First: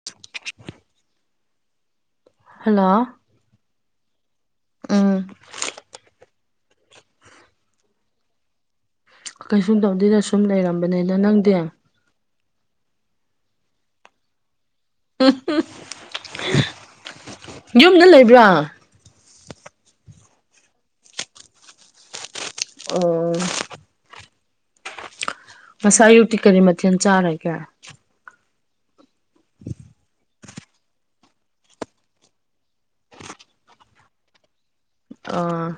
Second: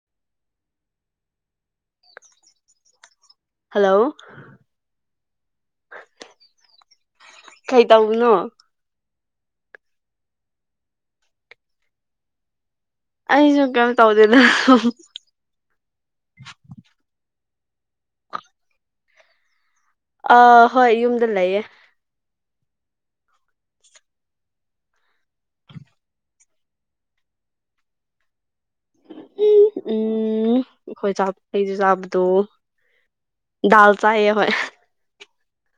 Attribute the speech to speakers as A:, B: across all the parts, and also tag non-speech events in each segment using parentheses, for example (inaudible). A: (unintelligible) Hello
B: hello
A: ꯎꯝ
B: ꯀꯩ ꯇꯧꯅꯣ
A: ꯀꯩꯁꯨꯝ ꯇꯧꯗꯗ ꯁꯨꯝ ꯂꯩꯔꯝꯕꯅꯤꯅ ꯅꯪꯗꯤ
B: ꯑꯩꯁꯨ ꯀꯩꯅ ꯇꯧꯗꯦꯗ
A: ꯎ ꯌꯨꯝꯗ ꯂꯩꯕ꯭ꯔꯥ
B: ꯑꯥ ꯍꯣꯏ ꯌꯨꯝꯗ ꯂꯩꯌꯦ
A: ꯑꯣ ꯃꯁꯥ ꯌꯨꯛꯇꯤ ꯀꯔꯤ ꯃꯊꯦꯜ ꯆꯥꯔꯦꯒꯦ
B: ꯎꯝ ꯎꯝ ꯑꯩꯈꯣꯏ ꯆꯥ ꯂꯩꯁꯦ ꯆꯥꯕꯗꯣ ꯗꯜ ꯆꯥꯏꯌꯦ ꯍ
A: ꯑ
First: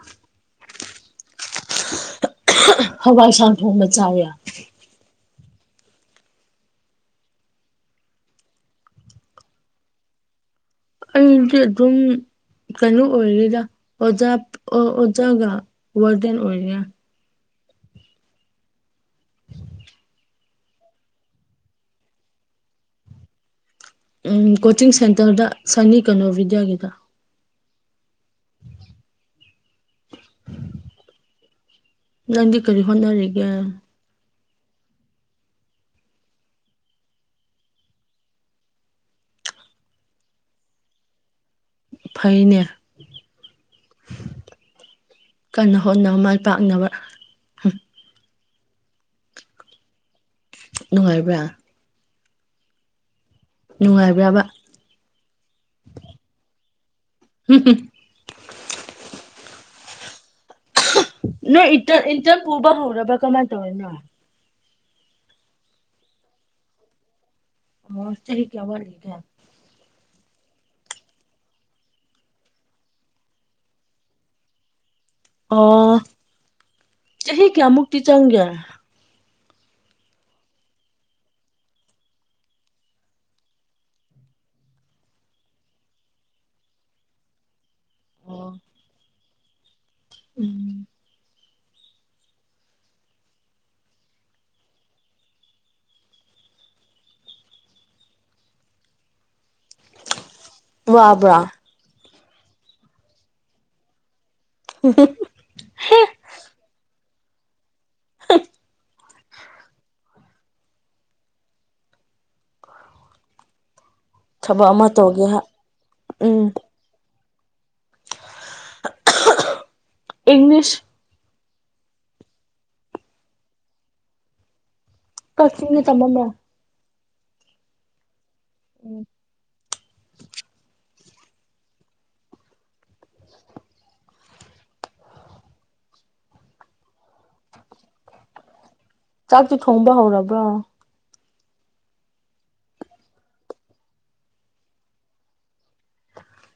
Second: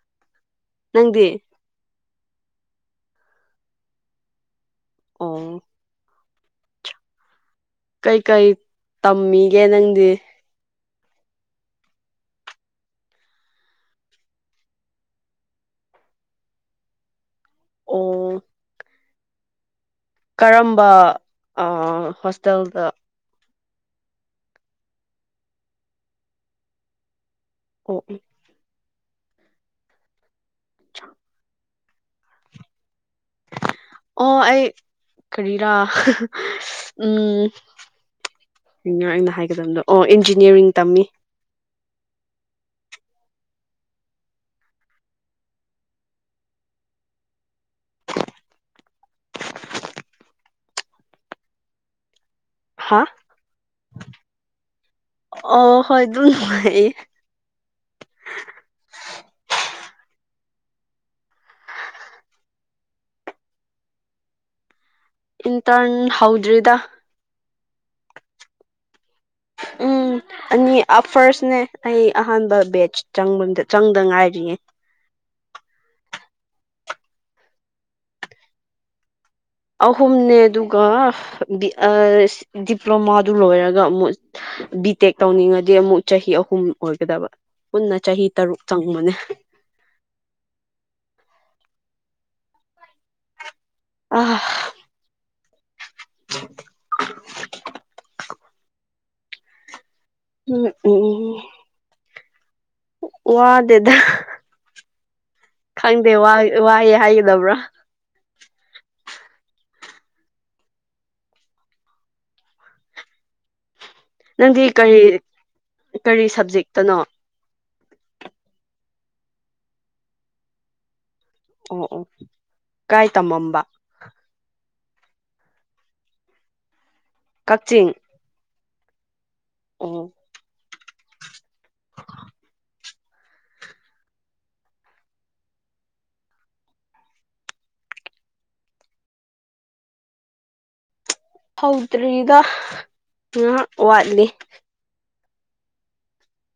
B: ꯅꯪꯗꯤ
A: ꯍꯋꯥꯏ ꯁꯥꯟ ꯊꯣꯡ ꯃꯆꯥꯌꯥ
B: ꯑꯣ ꯀꯩꯀꯩ ꯇꯝꯃꯤꯒꯦ ꯅꯪꯗꯤ
A: ꯑꯩꯗꯤ ꯑꯗꯨꯝ ꯀꯩꯅꯣ ꯑꯣꯏꯔꯤꯔ ꯑꯣꯖꯥ ꯑꯣꯖꯥꯒ ꯋꯥꯔꯗꯟ ꯑꯣꯏꯔꯤꯔꯥ
B: ꯑꯣ
A: (unintelligible)
B: ꯀꯔꯝꯕ ꯍꯣꯁꯇꯦꯜꯗ
A: ꯎꯝ ꯀꯣꯆꯤꯡ ꯁꯦꯟꯇꯔꯗ ꯁꯅꯤ ꯀꯩꯅꯣ ꯕꯤꯗ꯭ꯌꯥꯒꯤꯗ
B: ꯑꯣ ꯎ
A: (inaudible) ꯅꯪꯗꯤ ꯀꯔꯤ ꯍꯣꯟꯅꯔꯔꯤꯒꯦ
B: ꯑꯣ ꯑꯩ ꯀꯔꯤꯔꯥ ꯎꯝ ꯑꯩꯅꯣ ꯑꯩꯅ ꯍꯥꯏꯒꯗꯕꯗꯣ ꯑꯣ ꯏꯟꯖꯤꯅꯤꯌꯥꯔꯤꯡ ꯇꯝꯃꯤ
A: ꯐꯩꯅꯦ ꯀꯟꯅ ꯍꯣꯠꯅꯕ ꯃꯥꯏ ꯄꯥꯛꯅꯕ ꯅꯨꯡꯉꯥꯏꯕ꯭ꯔ
B: ꯍꯥ
A: ꯅꯨꯡꯉꯥꯏꯕ꯭ꯔꯕ
B: ꯑꯣ ꯍꯣꯏ ꯑꯗꯨ
A: ꯍꯝ ꯍꯨꯝ ꯅꯣꯏ ꯏꯟꯇꯔ ꯏꯟꯇꯔ ꯄꯨꯕ ꯍꯧꯔꯕ ꯀꯃꯥꯏꯅ ꯇꯧꯋꯦꯅꯣ
B: ꯏꯟ ꯇꯥꯟ ꯍꯥꯎꯗ꯭ꯔꯔꯤꯗ
A: ꯃꯁ ꯆꯍꯤ ꯀꯌꯥꯕꯂꯤꯒ
B: ꯎꯝ ꯑꯅꯤ ꯑꯐꯔꯁꯅꯦ ꯑꯩ ꯑꯍꯥꯟꯕ ꯕꯦꯆꯪꯕ ꯆꯪꯗ ꯉꯥꯏꯔꯤꯌꯦ
A: ꯑꯣ ꯆꯍꯤ ꯀꯌꯥꯃꯨꯛꯇꯤ ꯆꯪꯒꯦ
B: ꯑꯍꯨꯝꯅꯦ ꯑꯗꯨꯒ ꯗꯤꯄ꯭ꯂꯣꯃꯥꯗꯨ ꯂꯣꯏꯔꯒ ꯑꯃꯨꯛ ꯕꯤ ꯇꯦꯛ ꯇꯧꯅꯤꯡꯉꯗꯤ ꯑꯃꯨꯛ ꯆꯍꯤ ꯑꯍꯨꯝ ꯑꯣꯏꯒꯗꯕ ꯄꯨꯟꯅ ꯆꯍꯤ
A: ꯑꯣ
B: ꯇꯔꯨꯛ ꯆꯪꯕꯅꯦ
A: ꯎꯝ
B: ꯑ (inaudible) ꯎꯝ ꯎꯝ ꯎꯝ
A: ꯋꯥꯕ꯭ꯔꯥ
B: ꯋꯥꯗꯦꯗ
A: ꯎ
B: ꯈꯪꯗꯦ ꯋꯥꯏꯑꯦ ꯍꯥꯏꯒꯗꯕ꯭ꯔꯥ
A: (unintelligible)
B: ꯅꯪꯗꯤ
A: ꯊꯕꯛ ꯑꯃ
B: ꯀꯔꯤ
A: ꯇꯧꯒꯦ ꯍꯥꯏ?
B: ꯀꯔꯤ
A: ꯎꯝ
B: ꯁꯕꯖꯦꯛꯇꯅꯣ
A: ꯏꯪꯂꯤꯁ
B: ꯑꯣ ꯑꯣ ꯀꯥꯏ ꯇꯝꯃꯝꯕ
A: ꯀꯛꯆꯤꯡ ꯇꯃꯝꯃꯦ
B: ꯀꯛꯆꯤꯡ ꯎꯝ
A: ꯆꯥꯛꯁꯨ ꯊꯣꯡꯕ ꯍꯧꯔꯕ꯭ꯔꯣ
B: ꯍꯧꯗ꯭ꯔꯤꯗ ꯉꯥꯏꯍꯥꯛ ꯋꯥꯠꯂꯤ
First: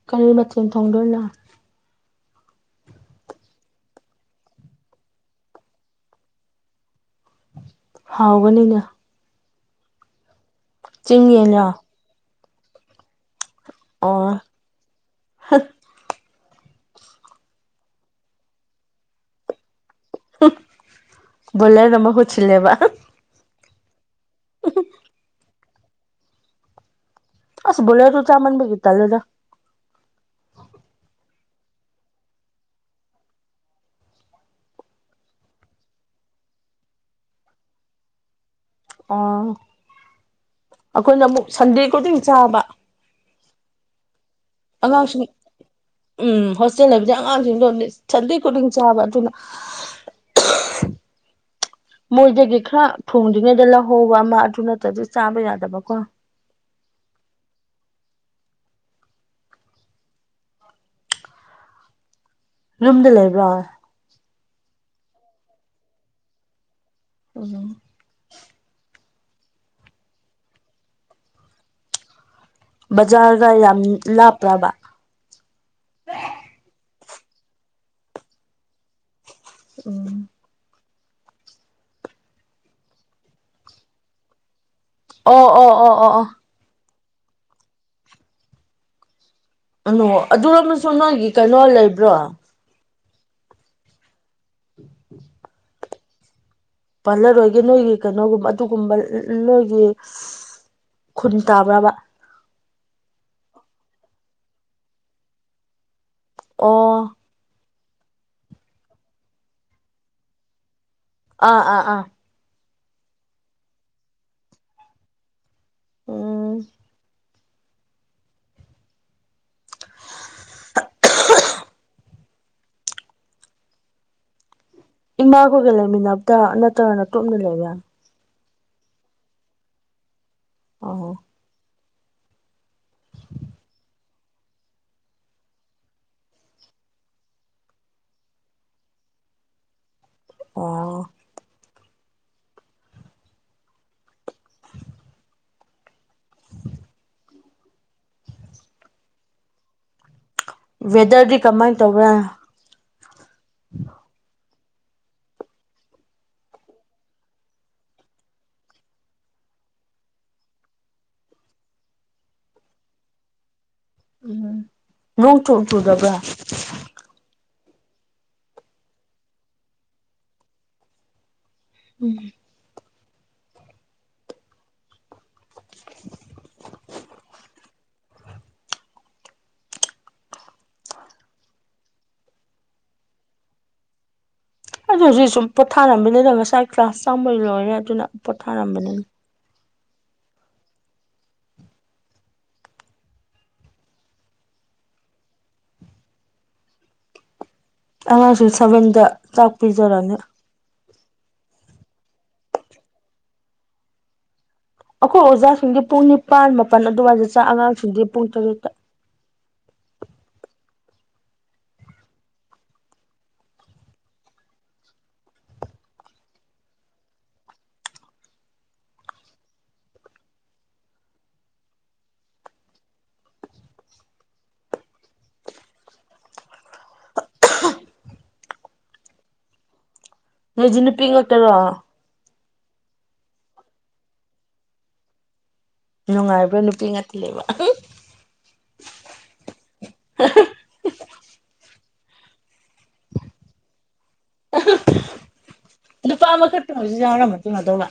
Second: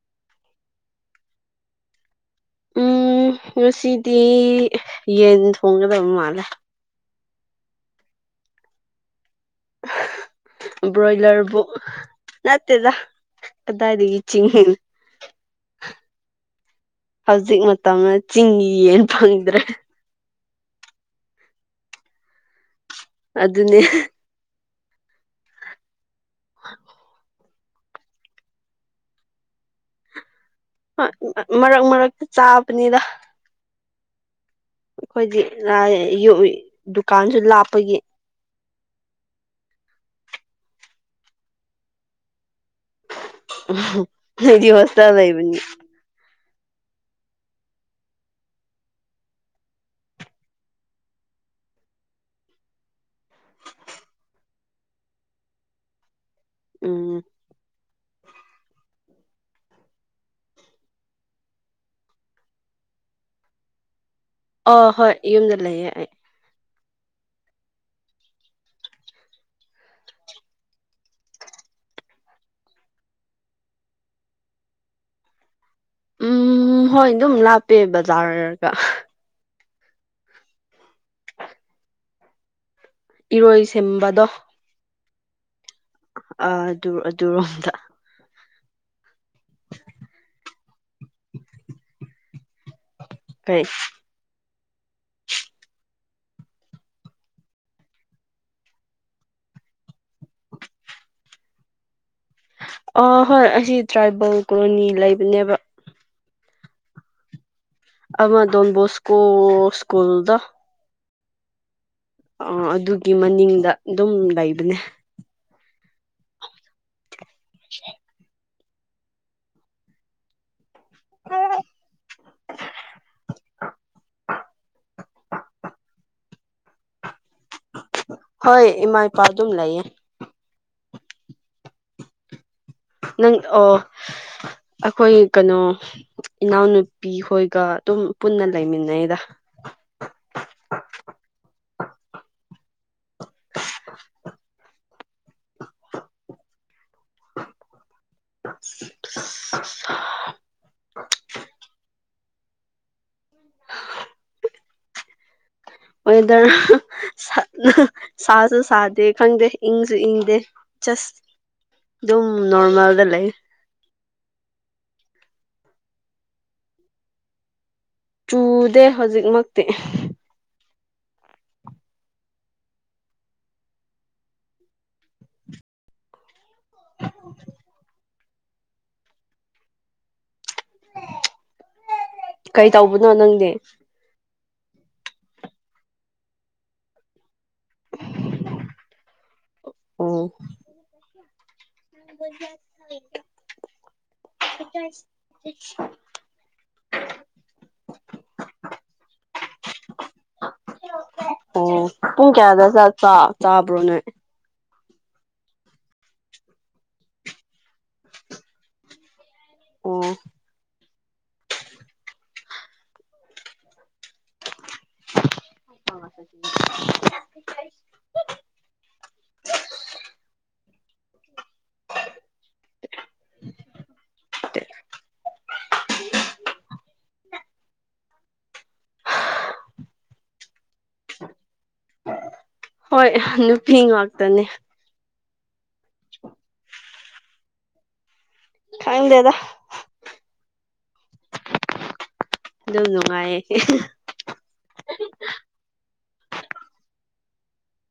A: ꯀꯔꯤ ꯃꯊꯦꯜ ꯊꯣꯡꯗꯣꯏꯅꯣ
B: ꯎꯝ ꯉꯁꯤꯗꯤ ꯌꯦꯟ ꯊꯣꯡꯒꯗꯕ ꯃꯥꯜꯂꯦ
A: ꯍꯥꯎꯕꯅꯤꯅ ꯆꯤꯡ
B: ꯕ꯭ꯔꯣꯏꯂꯔꯕꯨ
A: ꯌꯦꯟꯂꯣ
B: ꯅꯠꯇꯦꯗ ꯀꯗꯥꯏꯗꯒꯤ
A: ꯑꯣ
B: ꯆꯤꯡꯌꯦꯟ ꯍꯧꯖꯤꯛ ꯃꯇꯝꯗ ꯆꯤꯡꯒꯤ ꯌꯦꯟ ꯐꯪꯗ꯭ꯔꯦ
A: ꯕꯣꯏꯂꯔꯅ ꯃꯍꯨꯠ ꯁꯤꯜꯂꯦꯕ
B: ꯑꯗꯨꯅꯦ
A: (unintelligible)
B: ꯑ
A: ꯑꯁ ꯕꯣꯏꯂꯔꯗꯨ ꯆꯥꯃꯟꯕꯒꯤ ꯇꯜꯂꯦꯗ
B: ꯍꯣꯏ ꯃꯔꯛ ꯃꯔꯛꯇ ꯆꯥꯕꯅꯤꯗ ꯑꯩꯈꯣꯏꯗꯤ ꯗꯨꯀꯥꯟꯁꯨ ꯂꯥꯞꯄꯒꯤ
A: ꯑꯥ ꯑꯩꯈꯣꯏꯅ ꯑꯃꯨꯛ ꯁꯟꯗꯦ ꯈꯨꯗꯤꯡ ꯆꯥꯕ
B: ꯅꯪꯗꯤ ꯍꯣꯁꯇꯦꯜ
A: ꯑꯉꯥꯡꯁꯤꯡ
B: ꯂꯩꯕꯅꯤꯅ
A: ꯎꯝ ꯍꯣꯁꯇꯦꯜ ꯂꯩꯕꯁꯦ ꯑꯉꯥꯡꯁꯤꯡꯗꯣ ꯁꯟꯗꯦ ꯈꯨꯗꯤꯡ ꯆꯥꯕ ꯑꯗꯨꯅ ꯑ ꯃꯣꯏꯗꯒꯤ ꯈꯔ ꯊꯣꯡꯗ꯭ꯔꯤꯉꯩꯗ ꯂꯧꯍꯧꯕ ꯑꯃ ꯑꯗꯨ ꯅꯠꯇ꯭ꯔꯗꯤ ꯆꯥꯕ ꯌꯥꯗꯕꯀꯣ
B: ꯎꯝ
A: ꯌꯨꯝꯗ ꯂꯩꯕ꯭ꯔꯣ
B: ꯑ ꯍꯣꯏ ꯌꯨꯝꯗ ꯂꯩꯌꯦ ꯑꯩ
A: ꯎꯝ ꯕꯖꯥꯔꯒ ꯌꯥꯝ ꯂꯥꯞꯄ꯭ꯔꯕ
B: ꯎꯝ ꯍꯣꯏ ꯑꯗꯨꯝ ꯂꯥꯞꯄꯦ ꯕꯖꯥꯔꯒ
A: ꯎꯝ
B: ꯏꯔꯣꯏ ꯁꯦꯝꯕꯗꯣ
A: ꯑꯣ ꯑꯣ ꯑꯣ ꯑꯣ ꯑꯣ
B: ꯑꯗꯨ ꯑꯗꯨꯔꯣꯝꯗ
A: ꯑꯣ ꯑꯗꯨꯔꯣꯝꯗꯁꯨ ꯅꯣꯏꯒꯤ ꯀꯩꯅꯣ ꯂꯩꯕ꯭ꯔꯣ
B: ꯀꯩ
A: (unintelligible) ꯄꯜꯂꯔꯣꯏꯒꯦ ꯅꯣꯏꯒꯤ ꯀꯩꯅꯣꯒꯨꯝꯕ ꯑꯗꯨꯒꯨꯝꯕ ꯅꯣꯏꯒꯤ ꯈꯨꯟ ꯇꯥꯕ꯭ꯔꯕ
B: ꯑ ꯍꯣꯏ ꯑꯁꯤ ꯇ꯭ꯔꯥꯏꯕꯦꯜ ꯀꯣꯂꯣꯅꯤ ꯂꯩꯕꯅꯦꯕ
A: ꯑꯣ
B: ꯑꯗꯨꯃ ꯗꯣꯟꯕꯣꯁꯀꯣ ꯁ꯭ꯀꯨꯜꯗ
A: ꯑꯥ ꯑꯥ ꯑꯥ
B: ꯑ ꯑꯗꯨꯒꯤ ꯃꯅꯤꯡꯗ ꯑꯗꯨꯝ ꯂꯩꯕꯅꯦ
A: ꯎꯝ
B: (unintelligible) (inaudible)
A: ꯏꯃꯥꯒꯣꯏꯒ ꯂꯩꯃꯤꯟꯅꯕꯔꯥ ꯅꯠꯇ꯭ꯔꯒꯅ ꯅꯇꯣꯝꯇ ꯂꯩꯕꯔ
B: ꯍꯣꯏ ꯏꯃꯥ ꯏꯄꯥ ꯑꯗꯨꯝ ꯂꯩꯌꯦ
A: ꯑꯣ
B: ꯅꯪ ꯑꯣ ꯑꯩꯈꯣꯏ ꯀꯩꯅꯣ ꯏꯅꯥꯎꯅꯨꯄꯤ ꯍꯣꯏꯒ ꯑꯗꯨꯝ ꯄꯨꯟꯅ ꯂꯩꯃꯤꯟꯅꯩꯗ
A: ꯑꯣ
B: (unintelligible) (unintelligible) (inaudible) (inaudible)
A: ꯋꯦꯗꯔꯗꯤ ꯀꯃꯥꯏꯅ ꯇꯧꯕ꯭ꯔ
B: (unintelligible) (inaudible) ꯑꯣꯏꯗꯔ (inaudible) (unintelligible) ꯁꯥꯁꯨ ꯁꯥꯗꯦ ꯈꯪꯗꯦ ꯏꯪꯁꯨ ꯏꯪꯗꯦ ꯆꯠꯁ ꯑꯗꯨꯝ ꯅꯣꯔꯃꯦꯜꯗ ꯂꯩ
A: ꯎꯝ ꯅꯣꯡ ꯆꯣꯡ ꯆꯨꯗꯕ꯭ꯔ
B: ꯆꯨꯗꯦ ꯍꯧꯖꯤꯛꯃꯛꯇꯤ
A: ꯎꯝ (unintelligible)
B: ꯀꯩ ꯇꯧꯕꯅꯣ ꯅꯪꯗꯤ
A: ꯑꯗꯨ ꯍꯧꯖꯤꯛ ꯁꯨꯝ ꯄꯣꯊꯥꯔꯝꯕꯅꯤꯗ ꯉꯁꯥꯏ ꯀ꯭ꯂꯥꯁ ꯆꯥꯝꯕꯩ ꯂꯣꯏꯔꯦ ꯑꯗꯨꯅ ꯄꯣꯊꯥꯔꯝꯕꯅꯤꯗ
B: ꯑꯣ (unintelligible)
A: ꯑꯉꯥꯡꯁꯨ ꯁꯕꯦꯟꯗ ꯆꯥꯛ ꯄꯤꯖꯔꯅꯤ
B: ꯑꯣ ꯄꯨꯡ ꯀꯌꯥꯗ ꯆꯥꯛ ꯆꯥꯕ꯭ꯔꯣꯅꯣꯏ
A: ꯑꯩꯈꯣꯏ ꯑꯣꯖꯥꯁꯤꯡꯗꯤ ꯄꯨꯡ ꯅꯤꯄꯥꯥꯟ ꯃꯥꯄꯜ ꯑꯗꯨꯋꯥꯏꯗ ꯆꯥꯛ ꯑꯉꯥꯡꯁꯤꯡꯗꯤ ꯄꯨꯡ ꯇꯔꯨꯠꯇ
B: ꯑꯣ (unintelligible)
A: (unintelligible) (inaudible) (inaudible) ꯅꯣꯏꯖꯤ ꯅꯨꯄꯤ ꯉꯥꯛꯇꯔꯣ
B: ꯍꯣꯏ ꯅꯨꯄꯤ ꯉꯥꯛꯇꯅꯦ
A: ꯅꯨꯡꯉꯥꯏꯕ꯭ꯔꯥ ꯅꯨꯄꯤ ꯉꯥꯛꯇꯤ ꯂꯩꯕ (unintelligible)
B: ꯈꯪꯗꯦꯗ ꯑꯗꯨꯝ ꯅꯨꯡꯉꯥꯏꯌꯦ (unintelligible)
A: ꯅꯨꯄꯥ ꯑꯃꯈꯛꯇꯪ ꯑꯣꯏꯔꯁꯨ ꯌꯥꯎꯔꯝꯃ ꯐꯗꯧꯕ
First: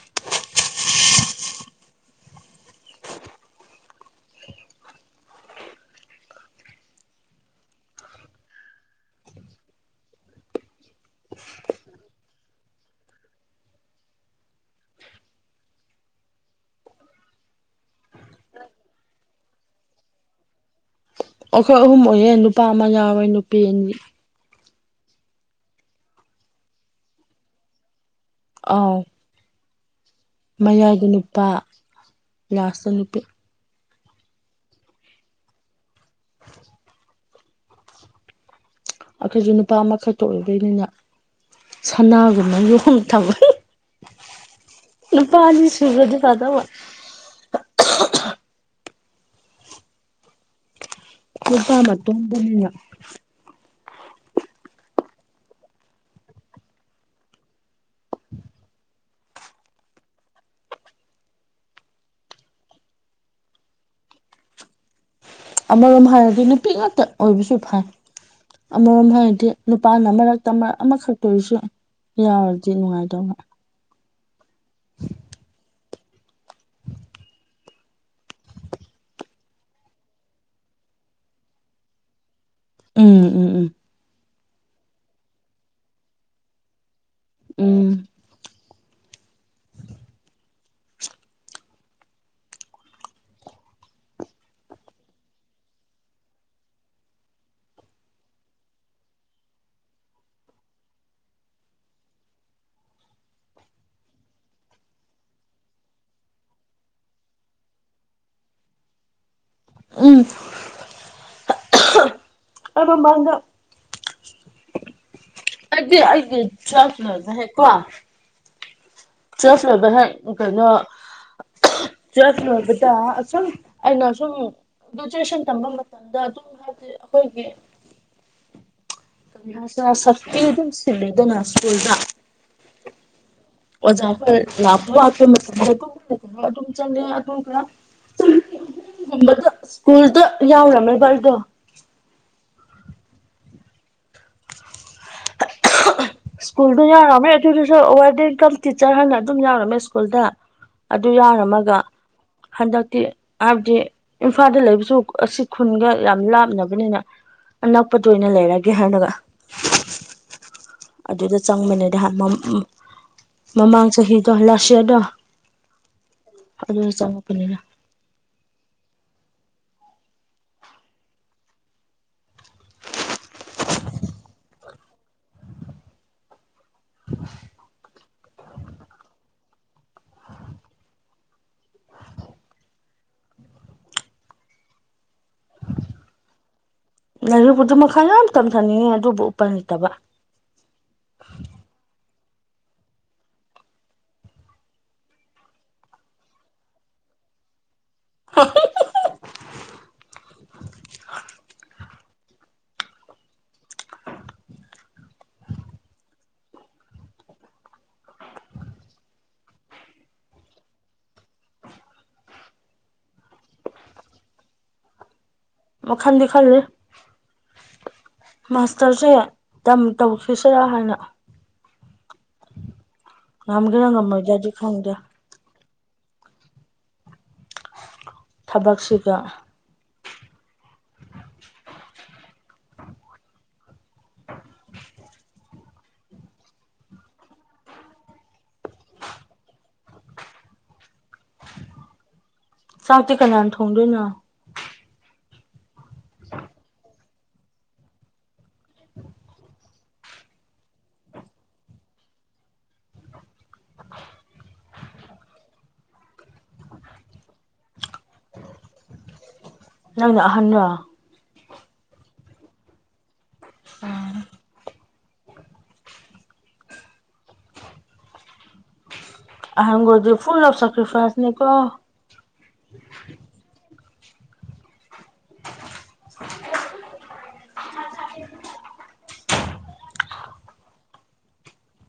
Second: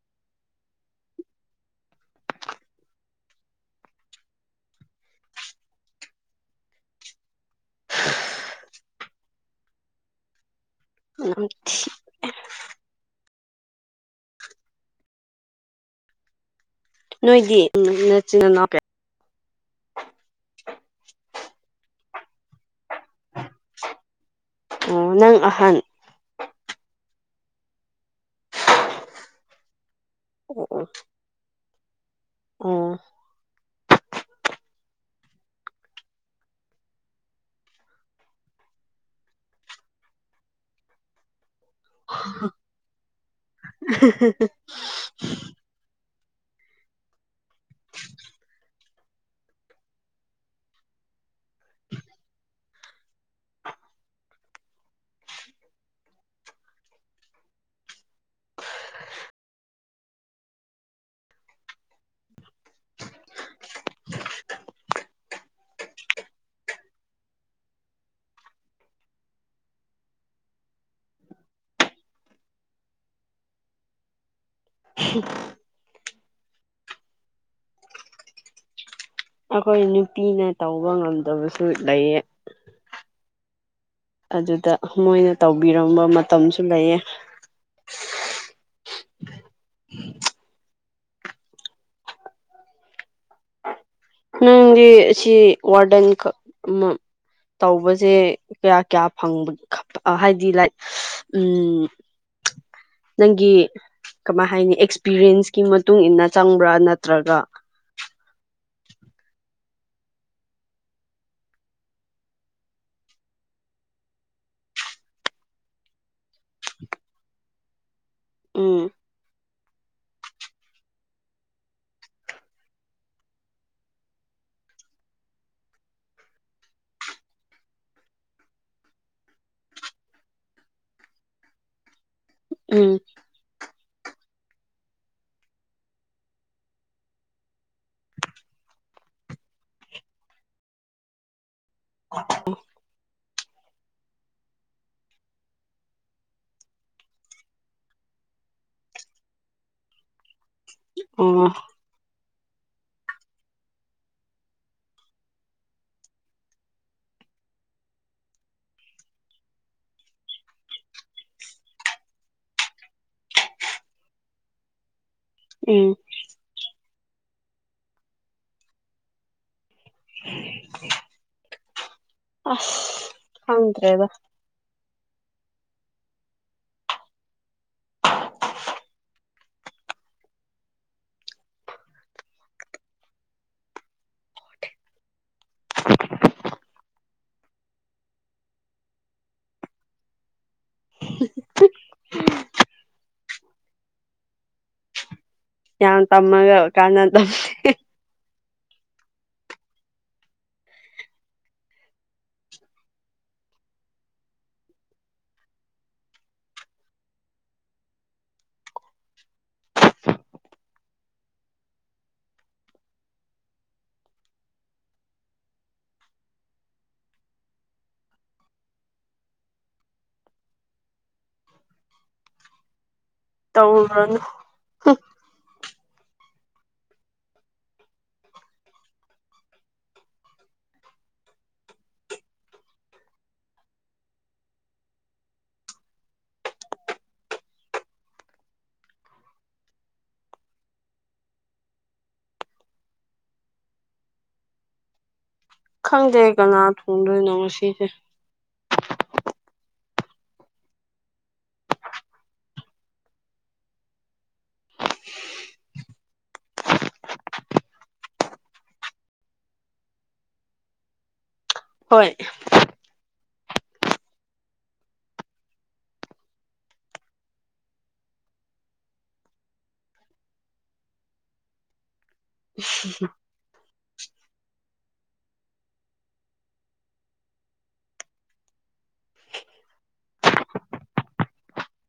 B: ꯅꯝꯊꯤ ꯅꯣꯏꯗꯤ ꯅꯆꯤ ꯅꯅꯥꯎ ꯀꯌꯥ
A: ꯑꯩꯈꯣꯏ ꯑꯍꯨꯝ ꯑꯣꯏꯌꯦ ꯅꯨꯄꯥ ꯑꯃ ꯌꯥꯎꯋꯦ ꯅꯨꯄꯤ ꯑꯅꯤ
B: ꯑꯣ ꯅꯪ ꯑꯍꯥꯟ
A: ꯑꯥꯎ
B: ꯑꯣ ꯑꯣ
A: ꯃꯌꯥꯗꯨ ꯅꯨꯄꯥ ꯂꯥꯁꯇ
B: ꯑꯣ
A: ꯅꯨꯄꯤ ꯑꯩꯈꯣꯏꯁꯨ ꯅꯨꯄꯥ ꯑꯃꯈꯛꯇ ꯑꯣꯏꯗꯣꯏꯅꯤꯅ ꯁꯅꯥꯒꯨꯝꯕ ꯌꯣꯡ ꯊꯝ
B: (unintelligible) (inaudible)
A: ꯅꯨꯄꯥ ꯑꯅꯤ ꯁꯨꯒꯔ꯭ꯗꯤ ꯐꯗꯧꯕ ꯅꯨꯄꯥ ꯃꯇꯣꯝꯗꯅꯤꯅ ꯑꯃꯔꯣꯝ ꯍꯥꯏꯔꯗꯤ ꯅꯨꯄꯤ ꯉꯥꯛꯇ ꯑꯣꯏꯕꯁꯨ ꯐꯩ ꯑꯃꯔꯣꯝ ꯍꯥꯏꯔꯗꯤ ꯅꯨꯄꯥꯅ ꯃꯔꯛꯇ ꯃꯔꯛ ꯑꯃꯈꯛꯇ ꯑꯣꯏꯔꯤꯁꯨ ꯌꯥꯎꯔꯗꯤ ꯅꯨꯡꯉꯥꯏꯗꯧꯕ
B: (inaudible)
A: (unintelligible) (inaudible)
B: ꯑꯩꯈꯣꯏ ꯅꯨꯄꯤꯅ ꯇꯧꯕ ꯉꯝꯗꯕꯁꯨ ꯂꯩꯌꯦ
A: ꯎꯝ ꯎꯝ ꯎꯝ
B: ꯑꯗꯨꯗ ꯃꯣꯏꯅ ꯇꯧꯕꯤꯔꯝꯕ ꯃꯇꯝꯁꯨ ꯂꯩꯌꯦ
A: ꯎꯝ
B: ꯅꯪꯗꯤ ꯁꯤ ꯋꯥꯔꯗꯟ ꯈꯥꯛ ꯑꯃꯥ ꯇꯧꯕꯁꯦ ꯀꯌꯥ ꯀꯌꯥ ꯐꯪꯕ (unintelligible) ꯍꯥꯏꯗꯤ ꯂꯥꯏꯛ ꯎꯝ ꯅꯪꯒꯤ ꯀꯃꯥꯏ ꯍꯥꯏꯅꯤ ꯑꯦꯛꯁꯄꯤꯔꯤꯌꯦꯟꯁꯀꯤ ꯃꯇꯨꯡ ꯏꯟꯅ ꯆꯪꯕ꯭ꯔꯥ ꯅꯠꯇ꯭ꯔꯒ
A: ꯎꯝ (unintelligible) ꯑꯩꯗꯤ ꯑꯩꯗꯤ (unintelligible)
B: ꯎꯝ
A: (unintelligible) ꯀꯩꯅꯣ ꯇꯨꯋꯦꯜꯐ ꯂꯣꯏꯕꯗ ꯑꯁꯨꯝ ꯑꯩꯅ ꯑꯁꯨꯝ ꯒꯔ꯭ꯦꯖꯨꯋꯦꯁꯟ ꯇꯝꯕ ꯃꯇꯝꯗ ꯑꯗꯨꯝ ꯍꯥꯏꯗꯤ ꯑꯩꯈꯣꯏꯒꯤ (unintelligible) ꯁꯀꯨꯜꯗ
B: ꯎꯝ
A: ꯑꯣꯖꯥ (unintelligible) (unintelligible) ꯁ꯭ꯀꯨꯜꯗ ꯌꯥꯎꯔꯝꯃꯦꯕꯥ ꯑꯩꯗꯣ
B: (unintelligible)
A: (unintelligible) ꯁ꯭ꯀꯨꯜꯗꯨ ꯌꯥꯎꯔꯝꯃꯦ ꯑꯗꯨꯗꯨꯁꯨ ꯋꯔꯗꯦꯟ ꯀꯝ ꯇꯤꯆꯔ ꯍꯥꯏꯅ ꯑꯗꯨꯝ ꯌꯥꯎꯔꯝꯃꯦ ꯁ꯭ꯀꯨꯜꯗ ꯑꯗꯨ
B: ꯑꯣ
A: ꯌꯥꯔꯝꯃꯒ ꯍꯟꯗꯛꯇꯤ ꯍꯥꯏꯕꯗꯤ ꯏꯝꯐꯥꯜꯗ ꯂꯩꯕꯁꯨ ꯑꯁꯤ ꯈꯨꯟꯒ ꯌꯥꯝ ꯂꯥꯞꯅꯕꯅꯤꯅ ꯑꯅꯛꯄꯗ ꯑꯣꯏꯅ ꯂꯩꯔꯒꯦ ꯍꯥꯏꯅꯒ ꯑꯗꯨꯗ ꯆꯪꯕꯅꯦꯗꯥ ꯃꯃꯥꯡ ꯆꯍꯤꯗꯣ ꯂꯥꯁ ꯌꯔꯗꯣ
B: ꯎꯝ
A: ꯑꯗꯨꯗ ꯆꯪꯉꯛꯄꯅꯤꯅ
B: ꯑꯁ ꯈꯪꯗ꯭ꯔꯦꯗ
A: (unintelligible) ꯂꯥꯏꯔꯤꯛꯄꯨꯗꯨ ꯃꯈꯥ ꯌꯥꯝ ꯇꯝꯊꯅꯤꯡꯉꯤ ꯑꯗꯨꯕꯨ ꯎꯄꯥꯏ ꯂꯩꯇꯕ
B: (inaudible) ꯌꯥꯝ ꯇꯝꯃꯒ ꯀꯥꯟꯅꯗ
A: (inaudible) ꯋꯥꯈꯥꯟꯗꯤ ꯈꯜꯂꯤ ꯃꯥꯁꯇꯔꯁꯦ ꯇꯝ ꯇꯧꯈꯤꯁꯤꯔꯥ ꯍꯥꯏꯅ ꯉꯝꯒꯦꯔ
B: ꯇꯧꯔꯨꯔꯅꯨ
A: ꯉꯝꯃꯣꯏꯒꯦꯔꯗꯤ ꯈꯪꯗꯦ ꯊꯕꯛꯁꯤꯒ ꯆꯥꯛꯇꯤ ꯀꯅꯥꯟ ꯊꯣꯡꯗꯣꯏꯅꯣ
B: ꯈꯪꯗꯦ ꯀꯅꯥ ꯊꯣꯡꯗꯣꯏꯅꯣ ꯉꯁꯤꯁꯦ
A: ꯅꯪꯅ ꯑꯍꯟꯔꯥ
B: ꯍꯣꯏ
A: ꯑꯣ ꯑꯍꯒꯣꯏꯗꯤ ꯐꯨꯜ ꯑꯣꯐ ꯁꯦꯀ꯭ꯔꯤꯐꯥꯏꯁꯅꯦ ꯀꯣ
B: (unintelligible)
A: (unintelligible)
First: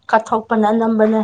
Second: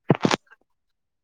A: ꯀꯠꯊꯣꯛꯄꯅ ꯑꯅꯝꯕꯅꯦ